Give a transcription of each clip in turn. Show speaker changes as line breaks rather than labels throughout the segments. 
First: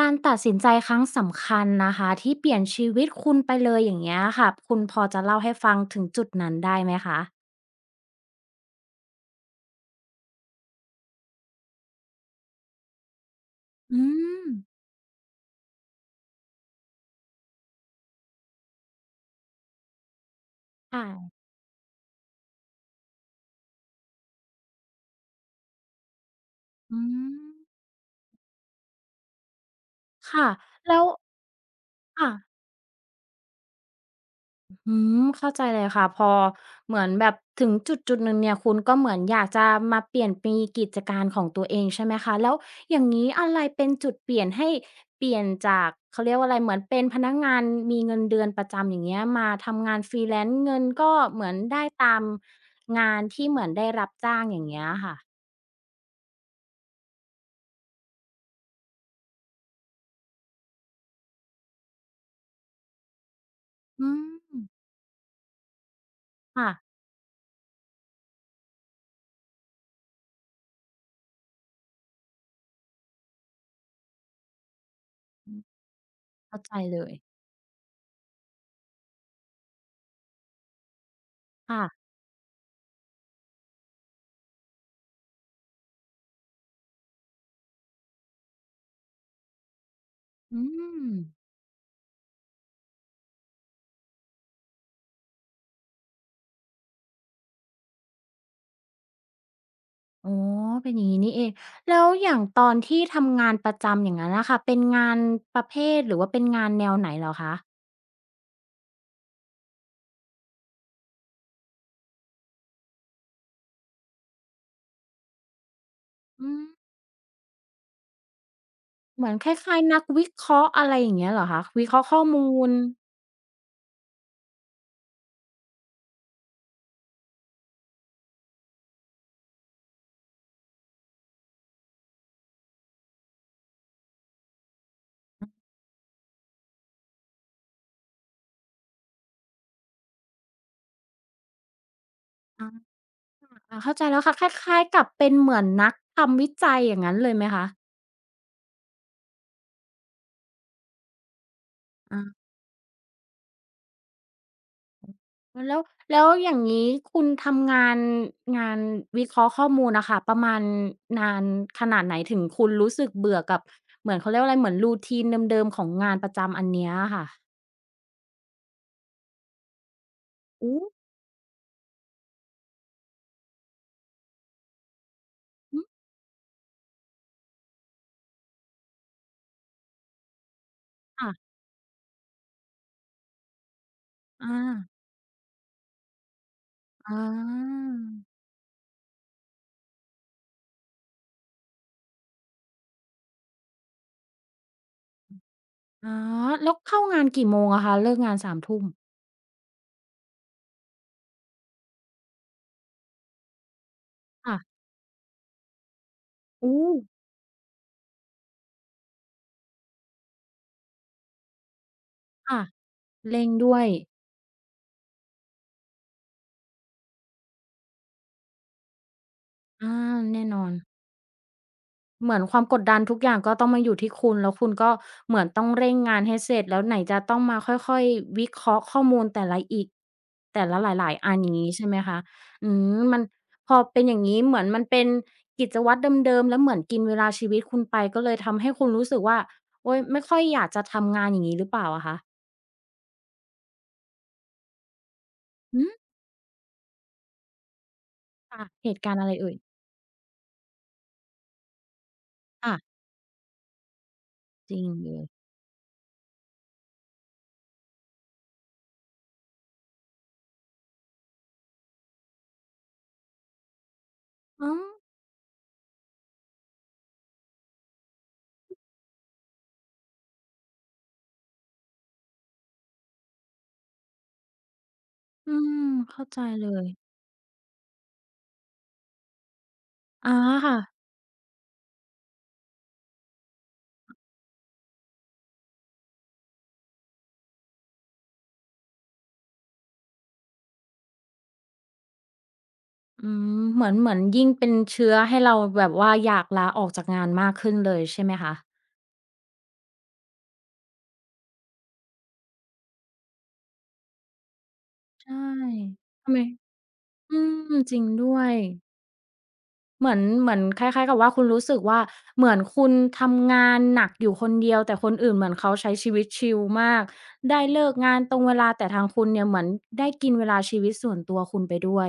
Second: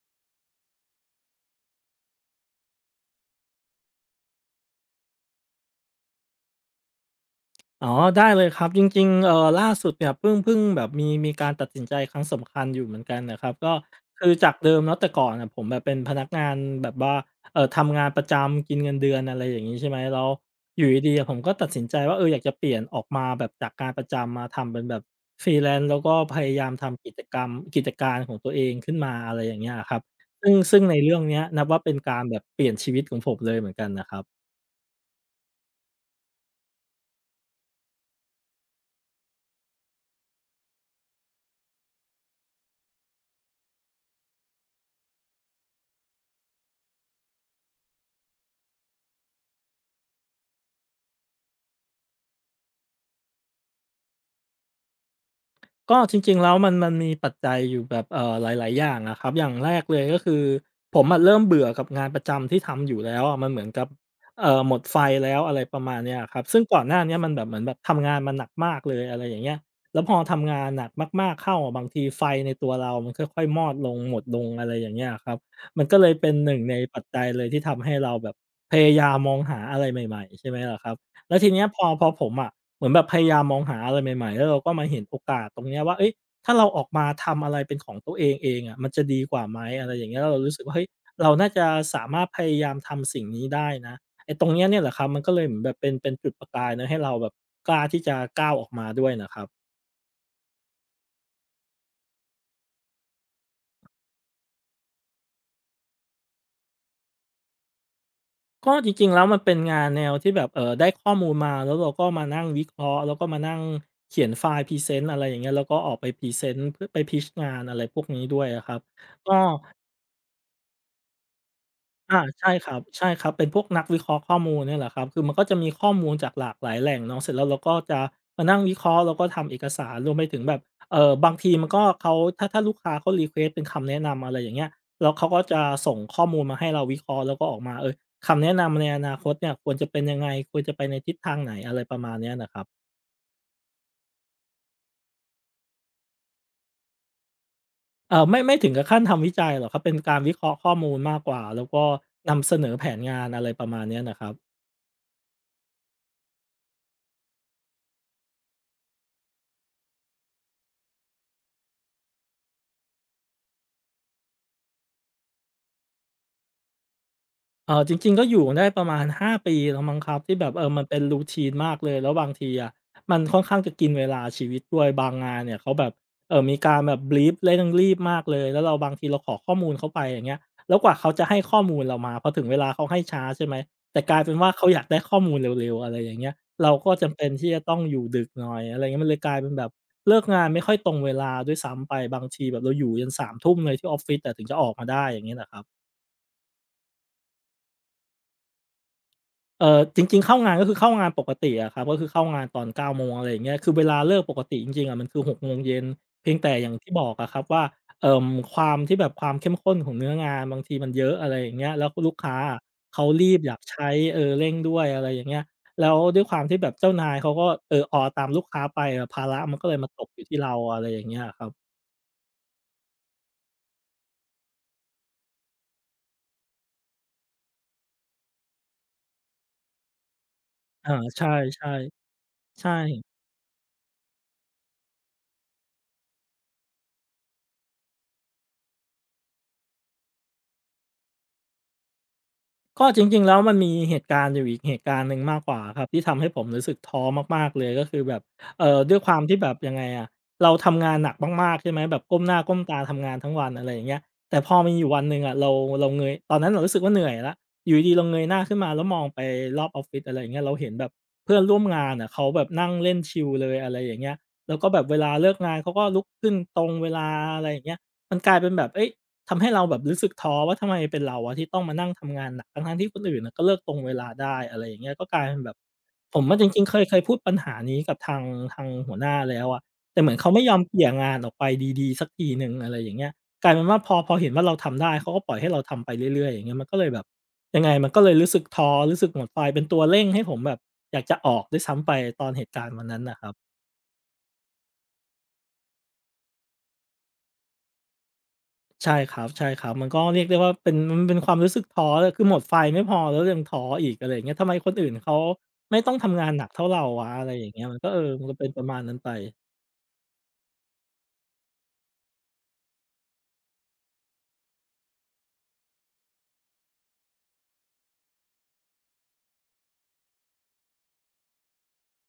การตัดสินใจครั้งสำคัญนะคะที่เปลี่ยนชีวิตคุณไปเลยอย่างเงี้ยค่ะคุณพอจะเล่าให้ฟังถึงจุดนั้นได้ไหมคะ
อ๋อได้เลยครับจริงๆล่าสุดเนี่ยเพิ่งแบบมีการตัดสินใจครั้งสำคัญอยู่เหมือนกันนะครับก็
อื
คือ
ม
จากเดิมเนาะแต่ก่อนน่ะผมแบบเป็นพนักงานแบบว่าทำงานประจำกินเงินเดือนอะไรอย่างงี้ใช่ไหมแล้วอยู่ดีๆอะผ
ค่ะ
มก็ตัดสินใจว่าเอออยากจะเปลี่ยนออกมาแบบจากงานประจำมาทำเป็นแบบ Freelance แล้วก็พยายาม
อื
ทำกิจกร
ม
รมกิจการของตัวเองขึ้นมาอะไรอย่างเงี้ยอะครับ
ค่ะ
ซึ่งใน
แล้ว
เรื่องเนี้ยนับว่าเป็นการ
ค่ะ
แบบเปลี่ยนชีวิตของผมเลยเหมือนกันนะครับ
อืมเข้าใจเลยค่ะพอเหมือนแบบถึงจุดหนึ่งเนี่ยคุณก็เหมือนอยากจะมาเปลี่ยนปีกิจการของตัวเองใช่ไหมคะแล้วอย่างนี้อะไรเป็นจุดเปลี่ยนให้เปลี่ยนจากเขาเรียกว่าอะไรเหมือนเป็นพนักงานมีเงินเดือนประจำอย่างเงี้ยมาทำงาน freelance เงินก็เหมือนได้ตามงานที่เหมือนได้รับจ้างอย่างเงี้ยค่ะ
ก็จริงๆแล้วมันมีปัจจัยอยู่แบบหลายๆอย่างอะครับอย่างแรกเลยก็คือผมอะเริ่มเบื่อกับงานประจำที่ทำอยู่แล้วอะมันเหมือนกับ
อืม
หมดไฟแล้วอะไรประมาณเนี้ยอะครับซึ่งก่อนห
ค่ะ
น้าเนี้ยมันแบบเหมือนแบบทำงานมาหนักมากเลยอะไรอย่างเงี้ยแล้วพอทำงานหนักมากๆเข้าอะบางทีไฟในตัวเรามันค่อยๆมอดลงหมดลงอะไรอย่างเงี้ยอะครับมันก็เลยเป็นหนึ่
เข้า
ง
ใจ
ใน
เล
ปัจ
ย
จัยเลยที่ทำให้เราแบบพยายามมองหาอะไรใหม่ๆใช่ไหมล่ะครับแล้วทีเนี้ยพ
ค่ะ
อพอผมอะ เหมือนแบบพยายามมองหาอะไรใหม่ๆแล้วเราก็มาเห็นโอกาสตรงเนี้ยว่าเฮ้ยถ้าเราออกมาทำอะไรเป็นของตัวเองเองอะมันจะดีกว่าไหมอะไรอย่างเงี้ยแล้วเรารู้
อื
สึกว่าเฮ้ย
ม
เราน่าจะสามารถพยายามทำสิ่งนี้ได้นะไอ้ตรงเนี้ยเนี่ยแหละครับมันก็เลยเหมือนแบบเป็นจุดประกายนะให้เราแบบกล้าที่จะก้าวออกมาด้วยน่ะครับ
อ๋อเป็นอย่างงี้นี่เองแล้วอย่างตอนที่ทำงานประจำอย่างนั้นนะคะเป็นงานประเภทหรือว่าเป็นงานแนวไหนเหรอคะ
ก็จริงๆแล้วมันเป็นงานแนวที่แบบได้ข้อมูลมา แล้วเราก็มานั่งวิเคราะห์แล้วก็มานั่งเขียนไฟล์พรีเซนต์อะไรอย่างเงี้ยแล้วก็ออกไปพรีเซ
อื
น
ม
ต์เพื่อไปพิตช์งานอะไรพวกนี้ด้วยอะครับ
เหมื
ก็
อนคล้ายๆนักวิเคราะห์อะไรอย่างเงี้ยเหรอคะวิเคราะห์ข้
อา
อมู
ใช่ค
ล
รับใช่ครับเป็นพวกนักวิเคราะห์ข้อมูลเนี่ยแหละครับคือมันก็จะมีข้อมูลจากหลากหลายแหล่งเนาะเสร็จแล้วเราก็จะมานั่งวิเคราะห์แล้วก็ทำเอกสารรวมไปถึงแบบบางทีมันก็เขาถ้าลูกค้าเขารีเควสต์เป็นคำแนะนำอะไรอย่างเงี้ยแล้วเขาก็จะส่งข้อมูลมาให้เราวิเคราะห์แล้วก็ออกมาเออคำแนะนำในอนาคตเนี่ยควรจะเป็นยังไงควรจะไปในทิศทางไหนอะไรประมาณเนี้ยนะครับ
อาอาเข้าใจแล้วค่ะคล้ายๆกับเป็นเหมือนนักทำวิจัยอย่างงั้นเลยไหมคะ
ไม่ถึงกับขั้นทำวิจัยหรอกครับเป็นการวิเคราะห์ข้อมูลมากกว่าแล้วก็
อา
นำเสนอแผนงานอะไรประมาณเนี้ยนะครับ
แล้วแล้วอย่างงี้คุณทำงานวิเคราะห์ข้อมูลน่ะค่ะประมาณนานขนาดไหนถึงคุณรู้สึกเบื่อกับเหมือนเขาเรียกว่าอะไรเหมือน routine เดิมๆของงานประจำอันเนี้ยอะค่ะ
เออจริงๆก็อยู่ได้ประมาณ5ปีแล้วมั้งครับที่แบบเออ
อู้
มันเป็น routine มากเลยแล้วบางทีอะมันค่อนข้างจะกินเวลาชีวิตด้วยบางงานเนี่ยเขา
อื
แบ
ม
บเออมีการแบบ brief เร่งรีบมากเลยแล้วเราบางทีเราขอข้อมูลเขาไปอย่างเงี้ยแล้วกว่าเขาจะ
ค่ะ
ให้ข้อมูลเรามาพอถึงเวลาเขาให้ช้าใช่ไหมแต่กลายเป็นว่า
อา
เขาอยากได้ข้อมูลเร็วๆอะไรอย่างเงี้ยเราก็จำ
อา
เป็นที่จะต้อง
อ
อยู่ดึกหน่อยอะไรเงี้ยมันเลยกลายเป็นแบบเลิกงานไม่ค่อยตรงเวลาด้วยซ้ำไปบางทีแบบเราอยู่ยันสามทุ่มเลยที่ออฟฟิศแต่ถึงจะออกมาได้อย่างเงี้ยนะครับ
๋อแล้วเข้างานกี่โมงอะคะเลิกงานสามทม
จริงๆเข้างานก็คือเข้างานปกติอะครับก็คือเข้างานตอนเก้าโมงอะไรอย่างเงี้ยคือเวลาเลิกปกติ
ค่ะ
จริงๆอะมันคือหกโมงเย็นเพียงแต่อย่าง
อู้
ที่บอกอะครับว่าเอ่อความที่แบบความเข้มข้นของเนื้องานบางทีมันเยอะอะไรอย่างเงี้ยแล้วลูกค้าอะ
ค่ะ
เขารีบ
เร่ง
อยาก
ด้วย
ใช้เออเร่งด้วยอะไรอย่างเงี้ยแล้วด้วยความที่แบบเจ้านายเขาก็เออออตามลูกค้าไปอะภาระมันก็เลยมา
อา
ตกอยู่ที่
แน่
เรา
นอน
อะไรอย่างเงี้ยอะครับ
เหมือนความกดดันทุกอย่างก็ต้องมาอยู่ที่คุณแล้วคุณก็เหมือนต้องเร่งงานให้เสร็จแล้วไหนจะต้องมาค่อยๆวิเคราะห์ข้อมูลแต่ละอีกแต่ละห
อา
ลาย
ใช
ๆอันอย่างงี้ใช่
่
ไหมคะ
ๆ
อื
ใช่
มมันพอเป็นอย่างงี้เหมือนมันเป็นกิจวัตรเดิมๆแล้วเหมือนกินเวลาชีวิตคุณไปก็เลยทำให้คุณรู้สึกว่าโอ๊ยไม่ค่อยอยากจะทำงานอย่างงี้หรือเปล่าอะคะ
ก็จริงๆแล้วมันมีเหตุการณ์อยู่อีกเหตุการณ์หนึ่งมากกว่าค
หื
รับ
อ
ที่ทำให้ผมรู้สึกท้อมากๆเลยก็คือแบบ
ค่ะเห
ด้วย
ตุ
ค
การ
วา
ณ์
ม
อะไร
ที่แบ
เอ่ย
บยังไงอะเราทำงานหนักมากๆใช่ไหมแบบก้มหน้าก้มตา
ค่ะ
ทำงานทั้งวันอะไรอย่างเงี้ยแต่พอมี
จริ
อ
ง
ยู่วัน
เล
หนึ่ง
ย
อะเราเงยตอนนั้นเรารู้สึกว่าเหนื่อยแล้วอยู่ดีๆเราเงยหน้าขึ้นมาแล้วมองไปรอบออฟฟิศอะไรอย่างเงี้ยเราเห็นแบบเพื่อนร่วมงานอะเขาแบบนั่งเล่นชิลเลยอะไรอย่างเงี้ยแล้วก็
อ๋อ
แบบเวลาเลิกงานเขาก็ลุกขึ้นตรงเวลาอะไรอย่างเงี้ยมันกลายเป็นแบบเฮ้ย ทำให้เราแบบรู้สึกท้อว่าทำไมเป็นเราอะที่ต้องมานั่งทำงานหนักทั้งๆที่คนอื่นน่ะก็เลิกตรงเวลาได้อะไรอย่างเงี้ยก็กลายเป็นแบ
อื
บ
ม
ผม
เข้า
อะ
ใจ
จริง
เล
ๆ
ย
เคยพูดปัญหานี้กับทางหัวหน้าแล้วอะแต่เหมือนเขา
อา
ไม่ยอมเก
ค่ะ
ลี่ยงานออกไปดีๆสักทีหนึ่งอะไรอย่างเงี้ยกลายเป็นว่าพอเห็นว่าเราทำได้เขาก็ปล่อยให้เราทำไปเรื่อยๆอย่างเงี้ยมันก็เลยแบบยังไงมันก็เลยรู้สึกท้อรู้สึกหมดไฟเป็นตัวเร่งให้ผมแบบอยากจะออกด้วยซ้ำไปตอนเหตุการณ์วันนั้นน่ะค
อื
รับ
มเหมือนยิ่งเป็นเชื้อให้เราแบบว่าอยากลาออกจากงานมากขึ้นเลยใช่ไหมคะ
ใช่ครับใช่ครับมันก็เรียกได้ว่าเป็นมันเป็นความรู้สึกท้อเลยคือหมดไฟไม่พอแล้วยังท้ออีกอะไรอย่างเงี้ยทำไมคนอื่นเขา
ใช่
ไม่ต้องทำงาน
ทำไม
หนักเท่าเราวะอะไร
อื
อย่างเงี้ย
ม
มันก็
จ
เอ
ริ
อ
ง
มั
ด้
นก็
ว
เป็น
ย
ประมาณนั้นไป
เหมือนคล้ายๆกับว่าคุณรู้สึกว่าเหมือนคุณทำงานหนักอยู่คนเดียวแต่คนอื่นเหมือนเขาใช้ชีวิตชิลมากได้เลิกงานตรงเวลาแต่ทางคุณเนี่ยเหมือนได้กินเวลาชีวิตส่วนตัวคุณไปด้วย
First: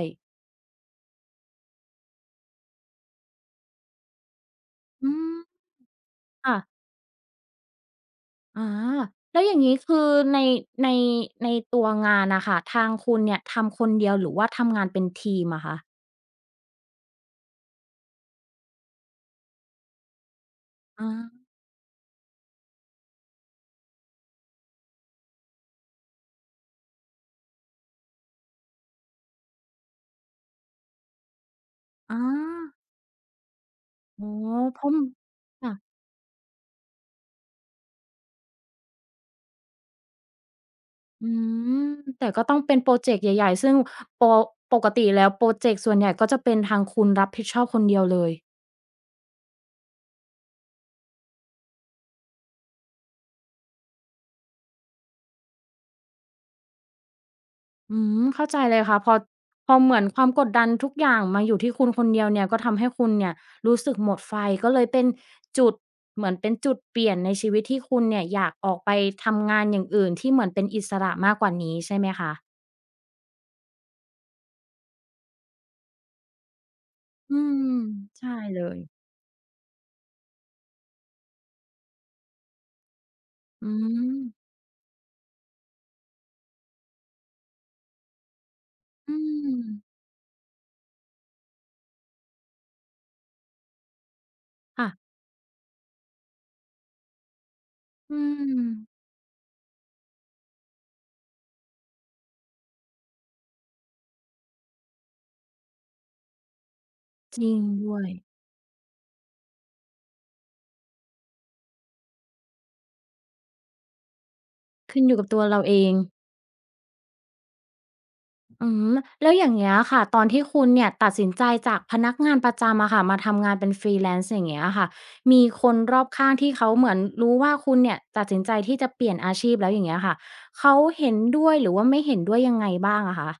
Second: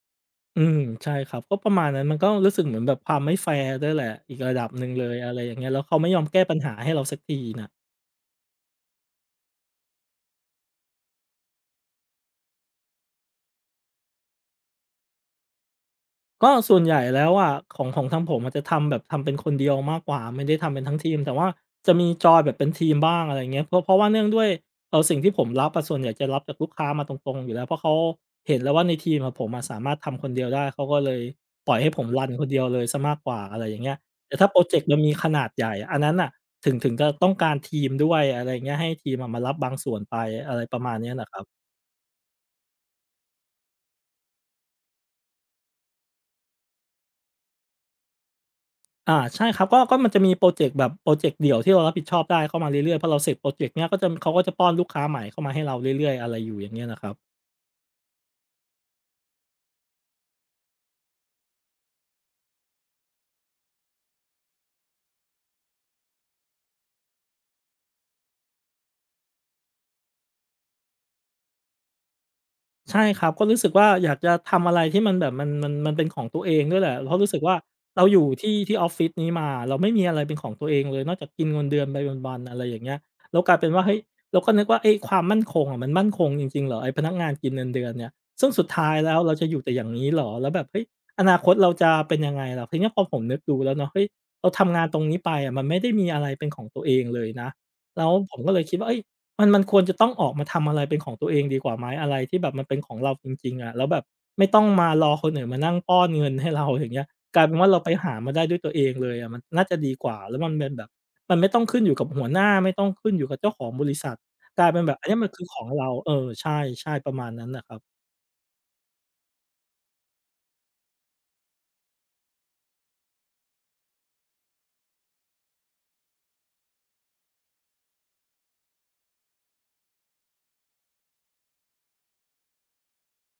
อืมใช่ครับก็ประมาณนั้นมันก็รู้สึกเหมือนแบบความไม่แฟร์ด้วยแหละอีกระดับหนึ่งเล
อื
ยอะ
ม
ไรอย่างเงี้ยแล้วเขาไม่ยอมแก้ปั
ค่ะ
ญหาให้เราสักทีน่ะ
อาแล้วอย่างนี้คือในในในตัวงานนะค่ะทางคุณเนี่ยทำคนเดียวหรือว่าทำงานเป็นทีมอะคะ
ก็ส่วนใหญ่แล้วอะของทางผมอนจจะทำแบบทำเป็นคนเดียวมากกว่าไม่ได้ทำเป็นทั้ง
อา
ทีมแต่ว่าจะมีจอยแบบเป็นทีมบ้างอะไรเงี้ยเพราะว่าเนื่องด้วยเอาอสิ่งที่ผมรับอะส่วนใหญ่จะรับจากลูกค้ามาตรงๆอยู่แล้วเพราะเขาเห็นแล้วว่าในทีมอะผมอะสามารถทำคนเดียวได้เขาก็เลยปล่อยให้ผม
อา
รันคนเดียวเลยเะมากกว่าอะไรอย่างเงี้ย
อ๋อ
แต่ถ้าโปรเจ
เพ
กต์
ราะ
มันมีขนาดให
ค่ะ
ญ่อะอันนั้นอ่ะถึงจะต้องการทีมด้วยอะไรเงี้ยให้ทีมอะมารับบางส่วนไปอะไรประมาณเนี้ย
อื
นะครับ
มแต่ก็ต้องเป็นพรอเจกต์ใหญ่ๆ ซึ่งโปปกติแล้วพรอเจกต์ส่วนใหญ่ก็จะเป็นทางคุณรับผิดชอบคนเดียวเลย
อาใช่ครับก็มันจะมีโปรเจกต์แบบโปรเจกต์เดี่ยวที่เรารับผิดชอบได้เข้ามาเรื่อยๆพอเราเสร็จโปรเจกต์เนี้ยก็จะเขาก็จะป้อนลูกค้าใหม่เข้ามาให้เราเรื่อยๆอะไรอยู่อย่างเงี้ยนะครับ
อืมเข้าใจเลยค่ะพอเหมือนความกดดันทุกอย่างมาอยู่ที่คุณคนเดียวเนี่ยก็ทำให้คุณเนี่ยรู้สึกหมดไฟก็เลยเป็นจุดเหมือนเป็นจุดเปลี่ยนในชีวิตที่คุณเนี่ยอยากออกไปทำงานอย่างอื่นที่เหมือนเป็นอิสระมากกว่านี้ใช่ไหมคะ
ใช่ครับก็รู้สึกว่าอยากจะทำอะไรที่มันแบบมันเป็นของตัวเองด้วยแหละเพราะรู้
อื
สึกว่า
ม
เราอยู่
ใช่เล
ที่
ย
ออฟฟิศนี้มาเราไม่มีอะไรเป็นของตัวเองเลยนอกจากกินเงินเดือนไปวันๆอะไรอย่างเงี้ยแล้วกลาย
อื
เป็นว่าเฮ้ย
ม
เราก็นึกว่าไอ้ยความมั่นคงอะมันมั่นคงจริงๆเหรอไอ้พนักงานกินเงินเดือนเนี่ยซึ่งสุดท้าย
อื
แล้วเราจะอ
ม
ยู่แต่อย่างนี้เหรอแล้วแบบเฮ้ยอนาคตเราจะเป็นยังไงล่ะทีนี้พอผมนึกดูแล้วเนาะเฮ้ยเราทำงาน
ค่ะ
ตรงนี้ไปอะมันไม่ได้มีอะไรเป็นของตัวเองเลยนะแล้ว
อื
ผมก็เลยคิดว่าเอ้ย
ม
มันควรจะต้องออกมาทำอะไรเป็นของตัวเองดีกว่าไหมอะไรที่แบบมันเป็นของเราจริงๆอะแล้วแบบไม่ต้องมารอคนอื่นมานั่งป้อนเงินให้เราอย่างเงี้ยก
จ
ลาย
ริ
เป็น
ง
ว่าเราไป
ด้วย
หามาได้ด้วยตัวเองเลยอะมันน่าจะดีกว่าแล้วมันเป็นแบบมันไม่ต้องขึ้นอยู่กับหัวหน้าไม่ต้องขึ้นอยู่กับเจ้าของบริษัทกลายเป็นแบบ
ขึ้น
อัน
อ
เนี้
ยู่
ย
กั
มั
บ
น
ตั
คื
ว
อข
เรา
อง
เอ
เรา
ง
เออใช่ๆประมาณนั้นน่ะครับ
อืมแล้วอย่างเงี้ยค่ะตอนที่คุณเนี่ยตัดสินใจจากพนักงานประจำอะค่ะมาทำงานเป็น Freelance อย่างเงี้ยค่ะมีคนรอบข้างที่เขาเหมือนรู้ว่าคุณเนี่ยตัดสินใจที่จะเปลี่ยนอาชีพแล้วอย่างเงี้ยค่ะเขาเห็นด้วยหรือว่าไม่เห็นด้วยยังไงบ้างอะคะ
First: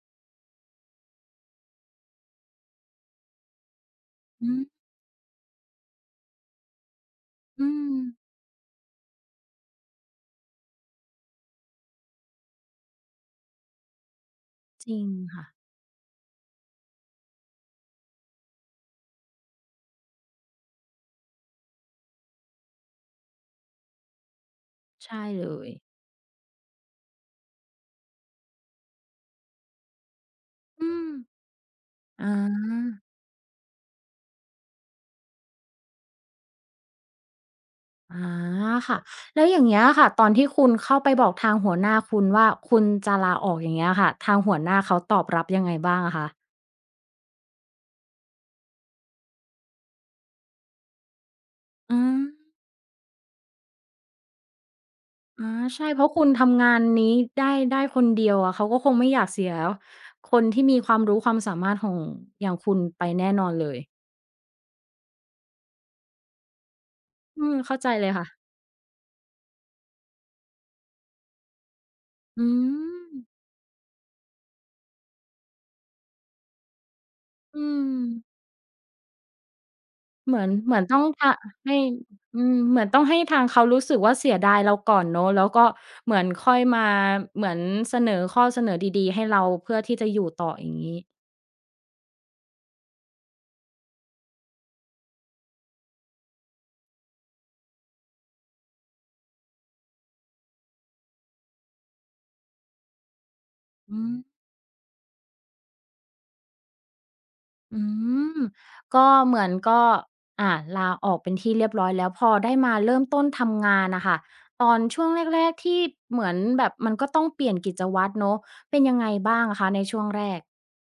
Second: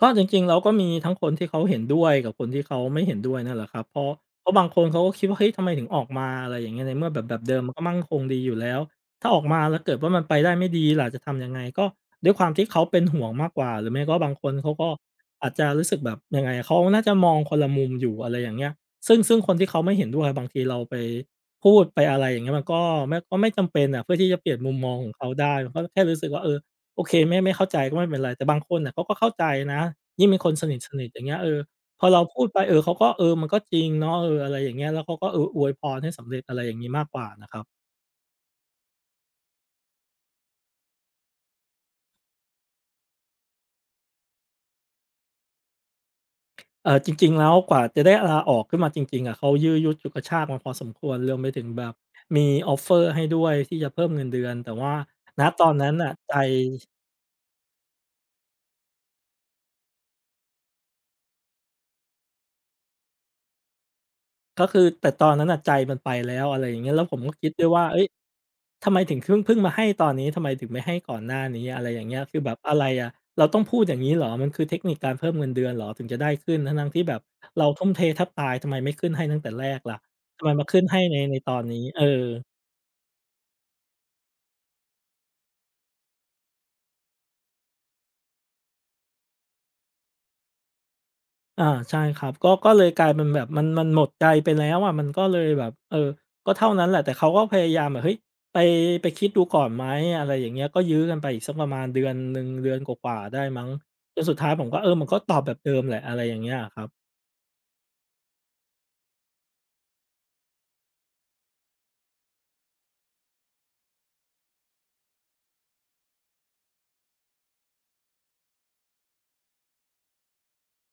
ก็จริงๆเราก็มีทั้งคนที่เขาเห็นด้วยกับคนที่เขาไม่เห็นด้วยนั่นแหละครับเพ
อื
ราะ
ม
บางคนเขาก็คิดว่าเฮ้ยทำไมถึงออกมาอะไรอย่างเงี้ยในเมื่อแบบเดิม
อื
มันก็
ม
มั่นคงดีอยู่แล้วถ้าออกมาแล้วเกิดว่ามันไปได้ไม่ดีล่ะจะทำยังไงก็ด้วยความที่เขาเป็นห่วงมากกว่าหรือไม่ก็บางคนเขา
จ
ก็
ริงค่ะ
อาจจะรู้สึกแบบยังไงเขาน่าจะมองคนละมุมอยู่อะไรอย่างเงี้ยซึ่งคนที่เขาไม่เห็นด้วยบางทีเราไปพูดไปอะไรอย่างเงี้ยมันก็ไม่จำเป็นอะเพื่อที่จะเปลี่ยนมุมมองของ
ใช่
เขา
เล
ได้มั
ย
นก็แค่รู้สึกว่าเออ โอเคไม่เข้าใจก็ไม่เป็นไรแต่บางคนน่ะเขาก็เข้าใจนะยิ่งเป็นคนส
อื
นิ
ม
ทๆอย่างเงี้ยเออพอเรา
อ
พูดไปเออเขา
า
ก็เออมันก็จริงเนาะเอออะไรอย่างเงี้ยแล้วเขาก็เอออวยพรให้สำเร็จอะไรอย่างงี้มากกว่านะครับ
อาค่ะแล้วอย่างเงี้ยค่ะตอนที่คุณเข้าไปบอกทางหัวหน้าคุณว่าคุณจะลาออกอย่างเงี้ยค่ะทางหัวหน้าเขาตอบรับยังไงบ้างอะคะ
จริงๆแล้วกว่าจะได้ลาออกขึ้นมาจริงๆอะเขายื้อยุดฉุดกระชากมาพอสมควรรวมไปถึงแบบ
อืม
มีออฟเฟอร์ให้ด้วยที่จะเพิ่มเงินเดือนแต่ว่าณ
อา
ตอน
ใช่
นั้น
เพราะ
น่ะ
คุณ
ใจ
ทำงานนี้ได้คนเดียวอะเขาก็คงไม่อยากเสียคนที่มีความรู้ความสามารถของอย่างคุณไปแน่นอนเลย
ก็คือแต่ตอนนั้นน่ะใจมันไปแล้วอะไรอย่างเงี้ยแล้วผมก็
อื
คิด
ม
ด้วย
เข้า
ว่า
ใจ
เฮ้
เล
ย
ยค่ะ
ทำไมถึงเพิ่งมาให้ตอนนี้ทำไมถึงไม่ให้ก่อนหน้านี้อะไรอย่างเงี้ยคือ
อื
แบบอะไร
ม
อะเราต้องพูดอย่างงี้เหรอมันคือเทคนิคการเพิ่มเงินเดือนเหรอถึงจะได้ขึ้นทั้งๆที่แบบ
อื
เราทุ่ม
ม
เทแทบตายทำไมไม่ขึ้นให้ตั้งแต่แรกล่ะ
เหมื
ทำ
อ
ไม
น
มา
เหมื
ขึ้
อ
น
นต้
ให้
อง
ในในตอน
ให้
นี้เออ
อืมเหมือนต้องให้ทางเขารู้สึกว่าเสียดายเราก่อนเนาะแล้วก็เหมือนค่อยมาเหมือนเสนอข้อเสนอดีๆให้เราเพื่อที่จะอยู่ต่ออย่างงี้
อาใช่ครับก็เลยกลายเป็นแบบมันหมดใจไปแล้วอะมันก็เลยแบบเออก็เท่านั้นแหละแต่เขาก็พยายามแบบเฮ้ยไปไปคิดดูก่อนไหมอะไรอย่างเงี้ยก็ยื้อกันไปอีกสักประมาณเดือนหนึ่งเดือนกว่าๆได้มั้ง
อืม
จนสุดท้ายผมก็เออมันก็ตอบแบบเดิมแหละอะไรอย่างเงี้ยครับ
อืมก็เหมือนก็อ่าลาออกเป็นที่เรียบร้อยแล้วพอได้มาเริ่มต้นทำงานน่ะค่ะตอนช่วงแรกๆที่เหมือนแบบมันก็ต้องเปลี่ยนกิจวัตรเนาะเป็นยังไงบ้างอะคะในช่วงแรก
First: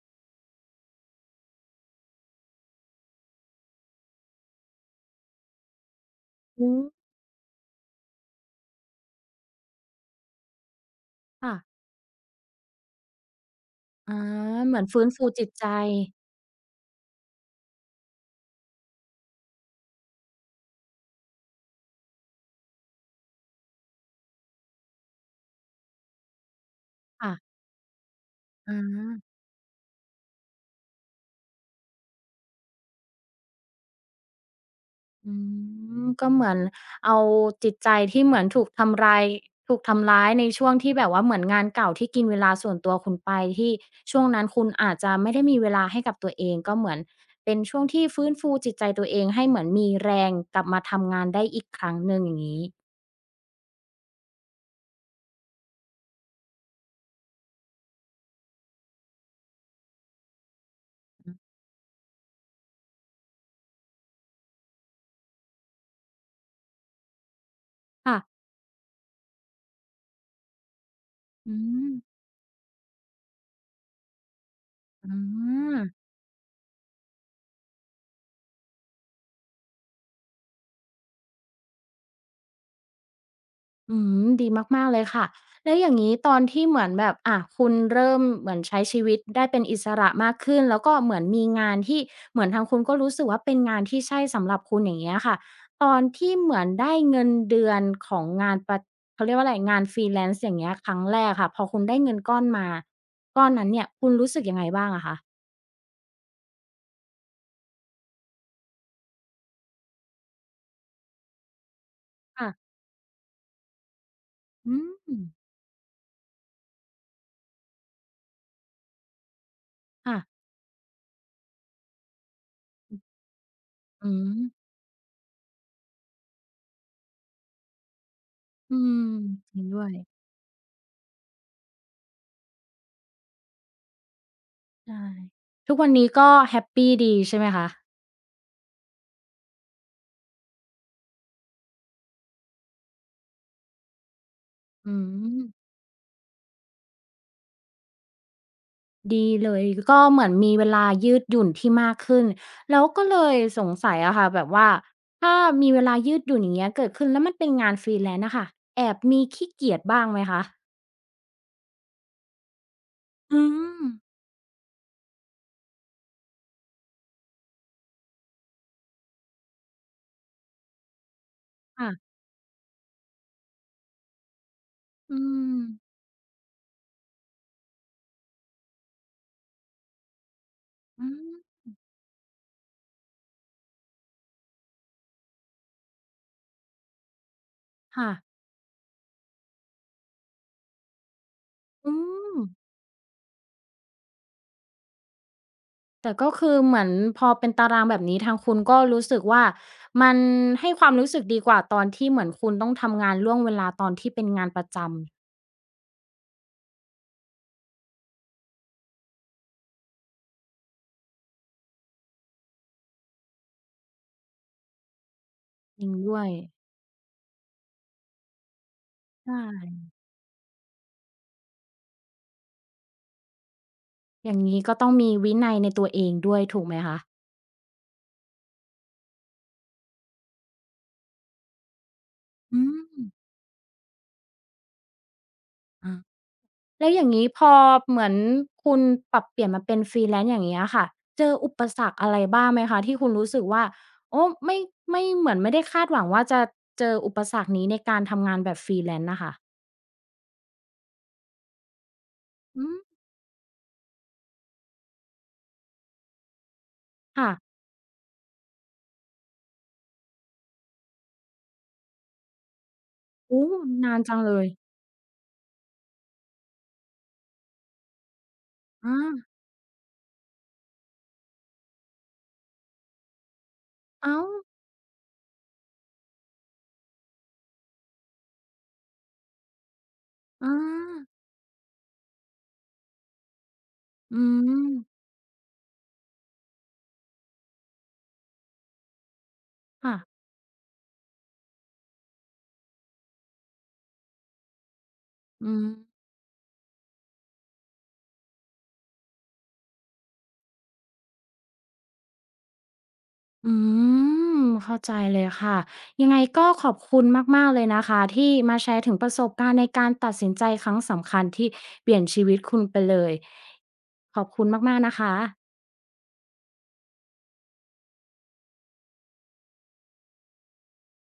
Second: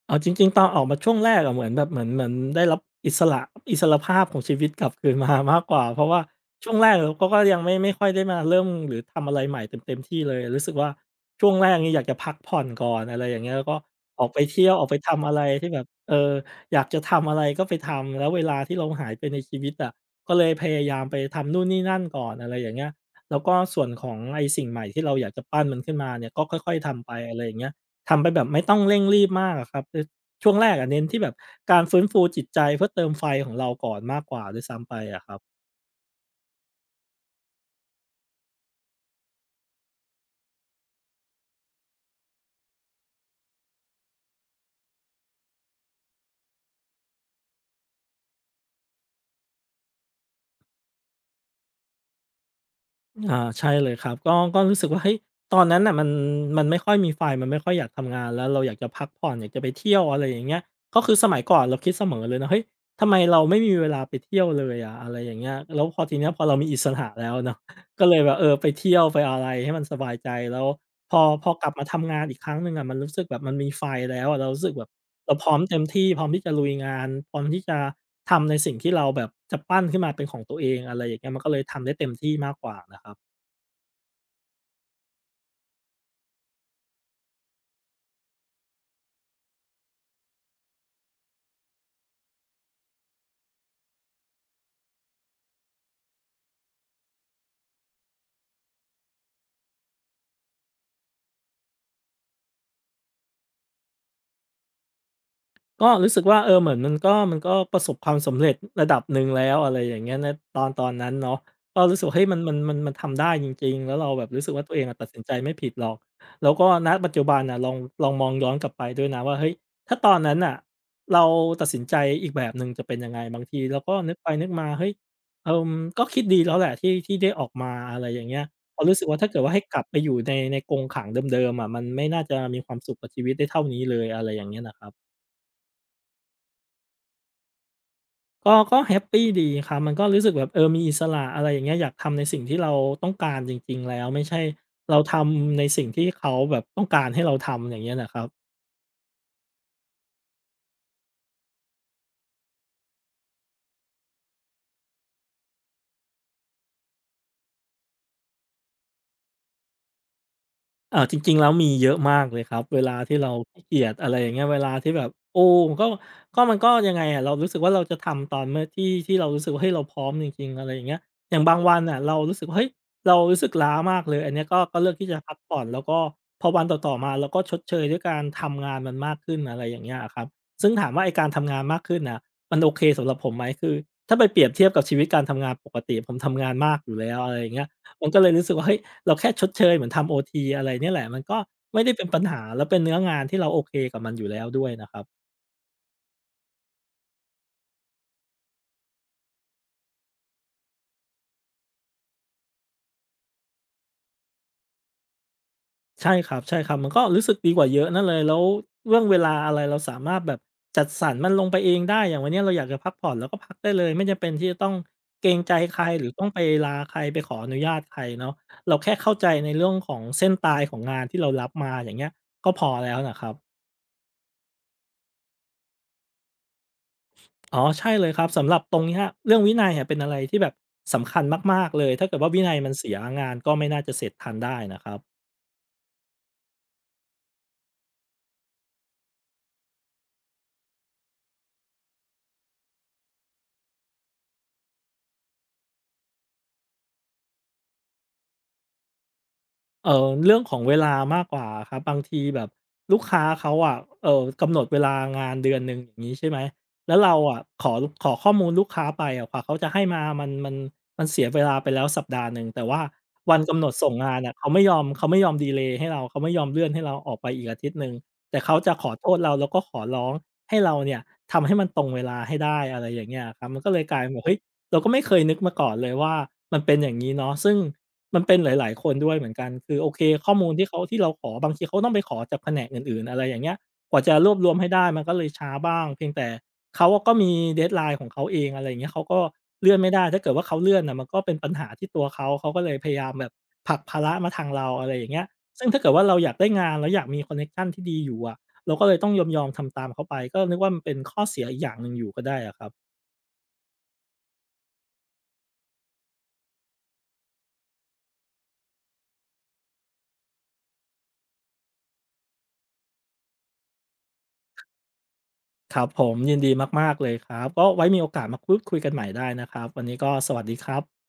เอาจริงๆตอนออกมาช่วงแรกอะเหมือนแบบเหมือนได้รับอิสระอิสรภาพของชีวิตกลับคืนมา มากกว่าเพราะว่า
อื
ช่วง
ม
แรกเราก็ยังไม่ค่อยได้มาเริ่มหรือทำอะไรใหม่เต็มที่เลยรู้สึกว่าช่ว
ค่ะ
งแรกนี่อยากจะพักผ่อนก่อนอะไรอย่างเงี้ยแล้วก็
อา
ออกไปเที่ยว
เหมื
อ
อน
อกไป
ฟื้นฟู
ทำอะไร
จิตใจ
ที่แบบเอออยากจะทำอะไรก็ไปทำแล้วเวลาที่เราหายไปในชีวิตอะก็เลยพยายามไปทำนู่นนี่นั่นก่อนอะไรอย่างเงี้ยแล้วก็ส่วนของไอ้สิ่งใหม่ที่เราอยากจะปั้นมันขึ้นมาเนี่ยก็ค่อยๆทำไป
ค่ะ
อะไรอย่างเงี้ย ทำไปแบบไม่ต้อ
อา
งเร่งรีบมากอะครับคือช่วงแรกอะเน้นที่แบบการฟื้นฟูจิตใจเพื่อเติมไฟของเราก่อนมากกว่าด้วยซ้ำไปอะค
อื
รับ
มก็เหมือนเอาจิตใจที่เหมือนถูกทำลายถูกทำร้ายในช่วงที่แบบว่าเหมือนงานเก่าที่กินเวลาส่วนตัวคุณไปที่ช่วงนั้นคุณอาจจะไม่ได้มีเวลาให้กับตัวเองก็เหมือนเป็นช่วงที่ฟื้นฟูจิตใจตัวเองให้เหมือนมีแรงกลับมาทำงานได้อีกครั้งหนึ่งอย่างงี้
อาใช่เลยครับก็รู้สึกว่าเฮ้ยตอนนั้นน่ะมันไม่ค่อยมีไฟมันไม่ค่อยอยากทำงานแล้วเราอยากจะพักผ่อนอยากจะไปเที่ยวอะไรอย่างเงี้ยก็คือส
ือ
มัยก่อนเราคิดเสมอเลยนะเฮ้ยทำไมเราไม่มีเวลาไปเที่ยวเลยอะอะไรอย่างเงี้ยแล้วพอทีเนี้ยพอเรามีอิสระแล้วเนาะ ก็เล
ค่ะ
ยแบบเออไปเที่ยวไปอะไรให้มันสบายใจแล้วพอ
อื
กลับมา
ม
ทำงานอีกครั้งหนึ่งอะมันรู้สึกแบบมันมีไฟแล้วอะเรารู้สึกแบบ
อื
เราพร้อม
ม
เต็มที่พร้อมที่จะลุยงานพร้อมที่จะทำในสิ่งที่เราแบบจะปั้นขึ้นมาเป็นของตัวเองอะไรอย่างเงี้ยมันก็เลยทำได้เต็มที่มากกว่านะครับ
อืมดีมากๆเลยค่ะแล้วอย่างงี้ตอนที่เหมือนแบบคุณเริ่มเหมือนใช้ชีวิตได้เป็นอิสระมากขึ้นแล้วก็เหมือนมีงานที่เหมือนทางคุณก็รู้สึกว่าเป็นงานที่ใช่สำหรับคุณอย่างเงี้ยค่ะตอนที่เหมือนได้เงินเดือนของงานประเขาเรียกว่าอะไรงาน Freelance อย่างเงี้ยครั้งแรกค่ะพอคุณได้เงินก้อนมาก้อนนั้นเนี่ยคุณรู้สึกยังไงบ้างอะคะ
ก็รู้สึกว่าเออเหมือนมันก็ประสบความสำเร็จระดับหนึ่งแล้วอะไรอย่างเงี้ยณตอนนั้นเนาะก็รู้สึกว่าเฮ้ยมัน
ค่ะ
มันมันมันทำได้จริงๆแล้วเราแบบรู้สึกว่าตัว
อื
เองอะตัดสิ
ม
นใจไม่ผิดหรอกแล้วก็ณปัจจุบันนะลองมองย้อนกลับไปด้วยนะว่าเฮ้ยถ้าตอ
ค่ะ
นนั้นอ่ะเราตัดสินใจอีกแบบหนึ่งจะเป็นยังไงบางทีเราก็
อื
นึกไปนึกมา
ม
เฮ้ยเออก็คิดดีแล้วแหละที่ที่ได้ออกมาอะไรอย่างเงี้ย
อื
พอรู้
ม
สึกว่าถ้าเกิดว่า
จ
ให้
ริง
ก
ด้
ลับ
วย
ไปอยู่ในกรงขังเดิมๆอะมันไม่น่าจะมีความสุขกับชีวิตได้เท่านี้เลยอะไรอย่างเงี้ยนะครั
ใช่
บ
ทุกวันนี้ก็แฮปปีดีใช่ไหมคะ
ก็แฮปปีดีครับมันก็รู้สึกแบบเออมีอิสระอะไรอย่างเงี้ยอยากทำในสิ่งที่เราต้องการจริงๆแล้วไม่ใช่
อื
เราทำใน
ม
สิ่งที่เขาแบบต้องการให้เราทำอย่างเงี้ยน่ะครับ
ดีเลยก็เหมือนมีเวลายืดหยุ่นที่มากขึ้นแล้วก็เลยสงสัยอะค่ะแบบว่าถ้ามีเวลายืดหยุ่นอย่างเงี้ยเกิดขึ้นแล้วมันเป็นงาน Freelance อะค่ะแอบมีขี้เกียจบ้างไหมคะ
จริงๆแล้วมีเยอะมากเลยครับเวลาที่เรา
อื
ขี้เกี
ม
ยจอะไรอย่างเงี้ยเวลาที่แบบโอ้ก็ก็มันก็ยังไงอะเรารู้สึกว่าเราจะทำตอนเมื่อที่เรารู้สึกว่าเฮ้ยเราพร้อมจริงๆอะไรอย่างเงี้ยอย่างบางวัน
ค่ะ
น่ะเรารู้สึกว่าเฮ้ยเรารู้สึกล้ามากเลยอันเนี้ยก็เลือกที่
อื
จะพัก
ม
ผ่อนแล้วก็พอวันต่อๆมาเราก็ชดเชยด้วยการทำงานมันมากขึ้นอะไรอย่างเงี้ยอะครับซึ่งถามว่า
อื
ไอ้การ
ม
ทำงานมากขึ้นน่ะมันโอเคสำหรับผมไหมคือถ้าไปเปรียบเทียบกับชีวิตการทำงานปกติผมทำงานมากอยู่แล้วอะไรอย่างเงี้ยมั
ค่ะ
นก็เลยรู้สึกว่าเฮ้ย เราแค่ชดเชยเหมือนทำโอทีอะไรเนี่ยแหละมันก็ไม่ได้
อื
เป็นปัญ
ม
หาแล้วเป็นเนื้องานที่เราโอเคกับมันอยู่แล้วด้วยนะครับ
แต่ก็คือเหมือนพอเป็นตารางแบบนี้ทางคุณก็รู้สึกว่ามันให้ความรู้สึกดีกว่าตอนที่เหมือนคุณต้องทำงานล่วงเวลาตอนที่เป็นงานประจำ
ใช่ครับใช่ครับมันก็รู้สึกดีกว่าเยอะนั่นเลยแล้วเรื่องเวลาอะไรเราสามารถแบบจัดสรรมันลงไปเองได้อย่างวันเนี้ยเราอยากจะพักผ่อนเราก็พักได้เลยไม่จำเป็นที่จะต้องเกรงใจใค
จ
ร
ริง
หรือ
ด้ว
ต้อง
ย
ไปลาใครไปขออนุญาตใครเนาะเราแค่เข้าใจใน
ใช่
เรื่องของเส้นตายของงานที่เรารับมาอย่างเงี้ยก็พอแล้วนะครับ
อย่างงี้ก็ต้องมีวินัยในตัวเองด้วยถูกไหมคะ
อ๋อใช่เลยครับสำหรับตรงเนี้ยเรื่องวินัยเนี่ะเป็นอะไรที่แบบสำคัญมากๆเลยถ้าเกิดว่าวินัย
อื
มัน
ม
เสียงานก็ไม่น่าจะเสร็จทันได้นะครับ
อาแล้วอย่างงี้พอเหมือนคุณปรับเปลี่ยนมาเป็น Freelance อย่างเงี้ยค่ะเจออุปสรรคอะไรบ้างไหมคะที่คุณรู้สึกว่าโอ้ไม่เหมือนไม่ได้คาดหวังว่าจะเจออุปสรรคนี้ในการทำงานแบบ Freelance น่ะค่ะ
เรื่องของเวลามากกว่าอะครับบางทีแบบ
อืม
ลูกค้าเขาอะกำหนดเวลางานเดือนหนึ่งอย่างงี้ใช่ไหมแล้วเรา
ค่ะ
อะขอข้อมูลลูกค้าไปอะกว่าเขาจะให้มามันมันเสียเวลาไปแล้วสัปดาห์หนึ่งแต่ว่าวัน
โอ้
กำหนดส่ง
นาน
งา
จั
น
งเล
อะ
ย
เขาไม่ยอมเขาไม่ยอมดีเลย์ให้เราเขาไม่ยอมเลื่อนให้เราออกไปอีกอาทิตย์หนึ่งแต่เขาจะขอ
อา
โทษเราแล้วก็ขอร้องให้เราเนี่ยทำให้มันตรงเวลาให้ได้อะไรอย่างเงี้ยอะครับมันก็เลยกลายเป็น
อ้า
แบบ
ว
เฮ้ยเราก็ไม่เคยนึกมาก่อนเลยว่ามันเป็นอย่างงี้เนาะซึ่ง มันเป็นหลายๆคนด้วยเหมือนกันคือโอเคข้อมู
อา
ลที่เขาที่เราขอบางทีเขาต้องไปขอจากแผนกอื่นๆอะไรอย่างเงี้ยกว่าจะ
อื
รวบรวมให้ได้
ม
มันก็เลยช้าบ้างเพียงแต่เขาอะก็มี deadline ของเขาเองอะไรอย่างเงี้ยเขาก็เลื่อนไม่ได้
ค่ะ
ถ้าเกิดว่าเขาเลื่อนน่ะมันก็เป็นปัญหาที่ตัวเขาเขาก็เลยพยายามแบบผลักภาระมาทางเราอะไรอย่างเงี้ย
อื
ซึ่
ม
งถ้าเกิดว่าเราอยากได้งานเราอยากมีคอนเน็กชันที่ดีอยู่อะเราก็เลยต้องยอมๆทำตามเขาไปก็นึกว่ามันเป็นข้อเสียอีกอย่างหนึ่งอยู่ก็ได้อะครับ
อืมเข้าใจเลยค่ะยังไงก็ขอบคุณมากๆเลยนะคะที่มาแชร์ถึงประสบการณ์ในการตัดสินใจครั้งสำคัญที่เปลี่ยนชีวิตคุณไปเลยขอบคุณมากๆนะคะ
ครับผมยินดีมากๆเลยครับก็ไว้มีโอกาสมาพูดคุยกันใหม่ได้นะครับวันนี้ก็สวัสดีครับ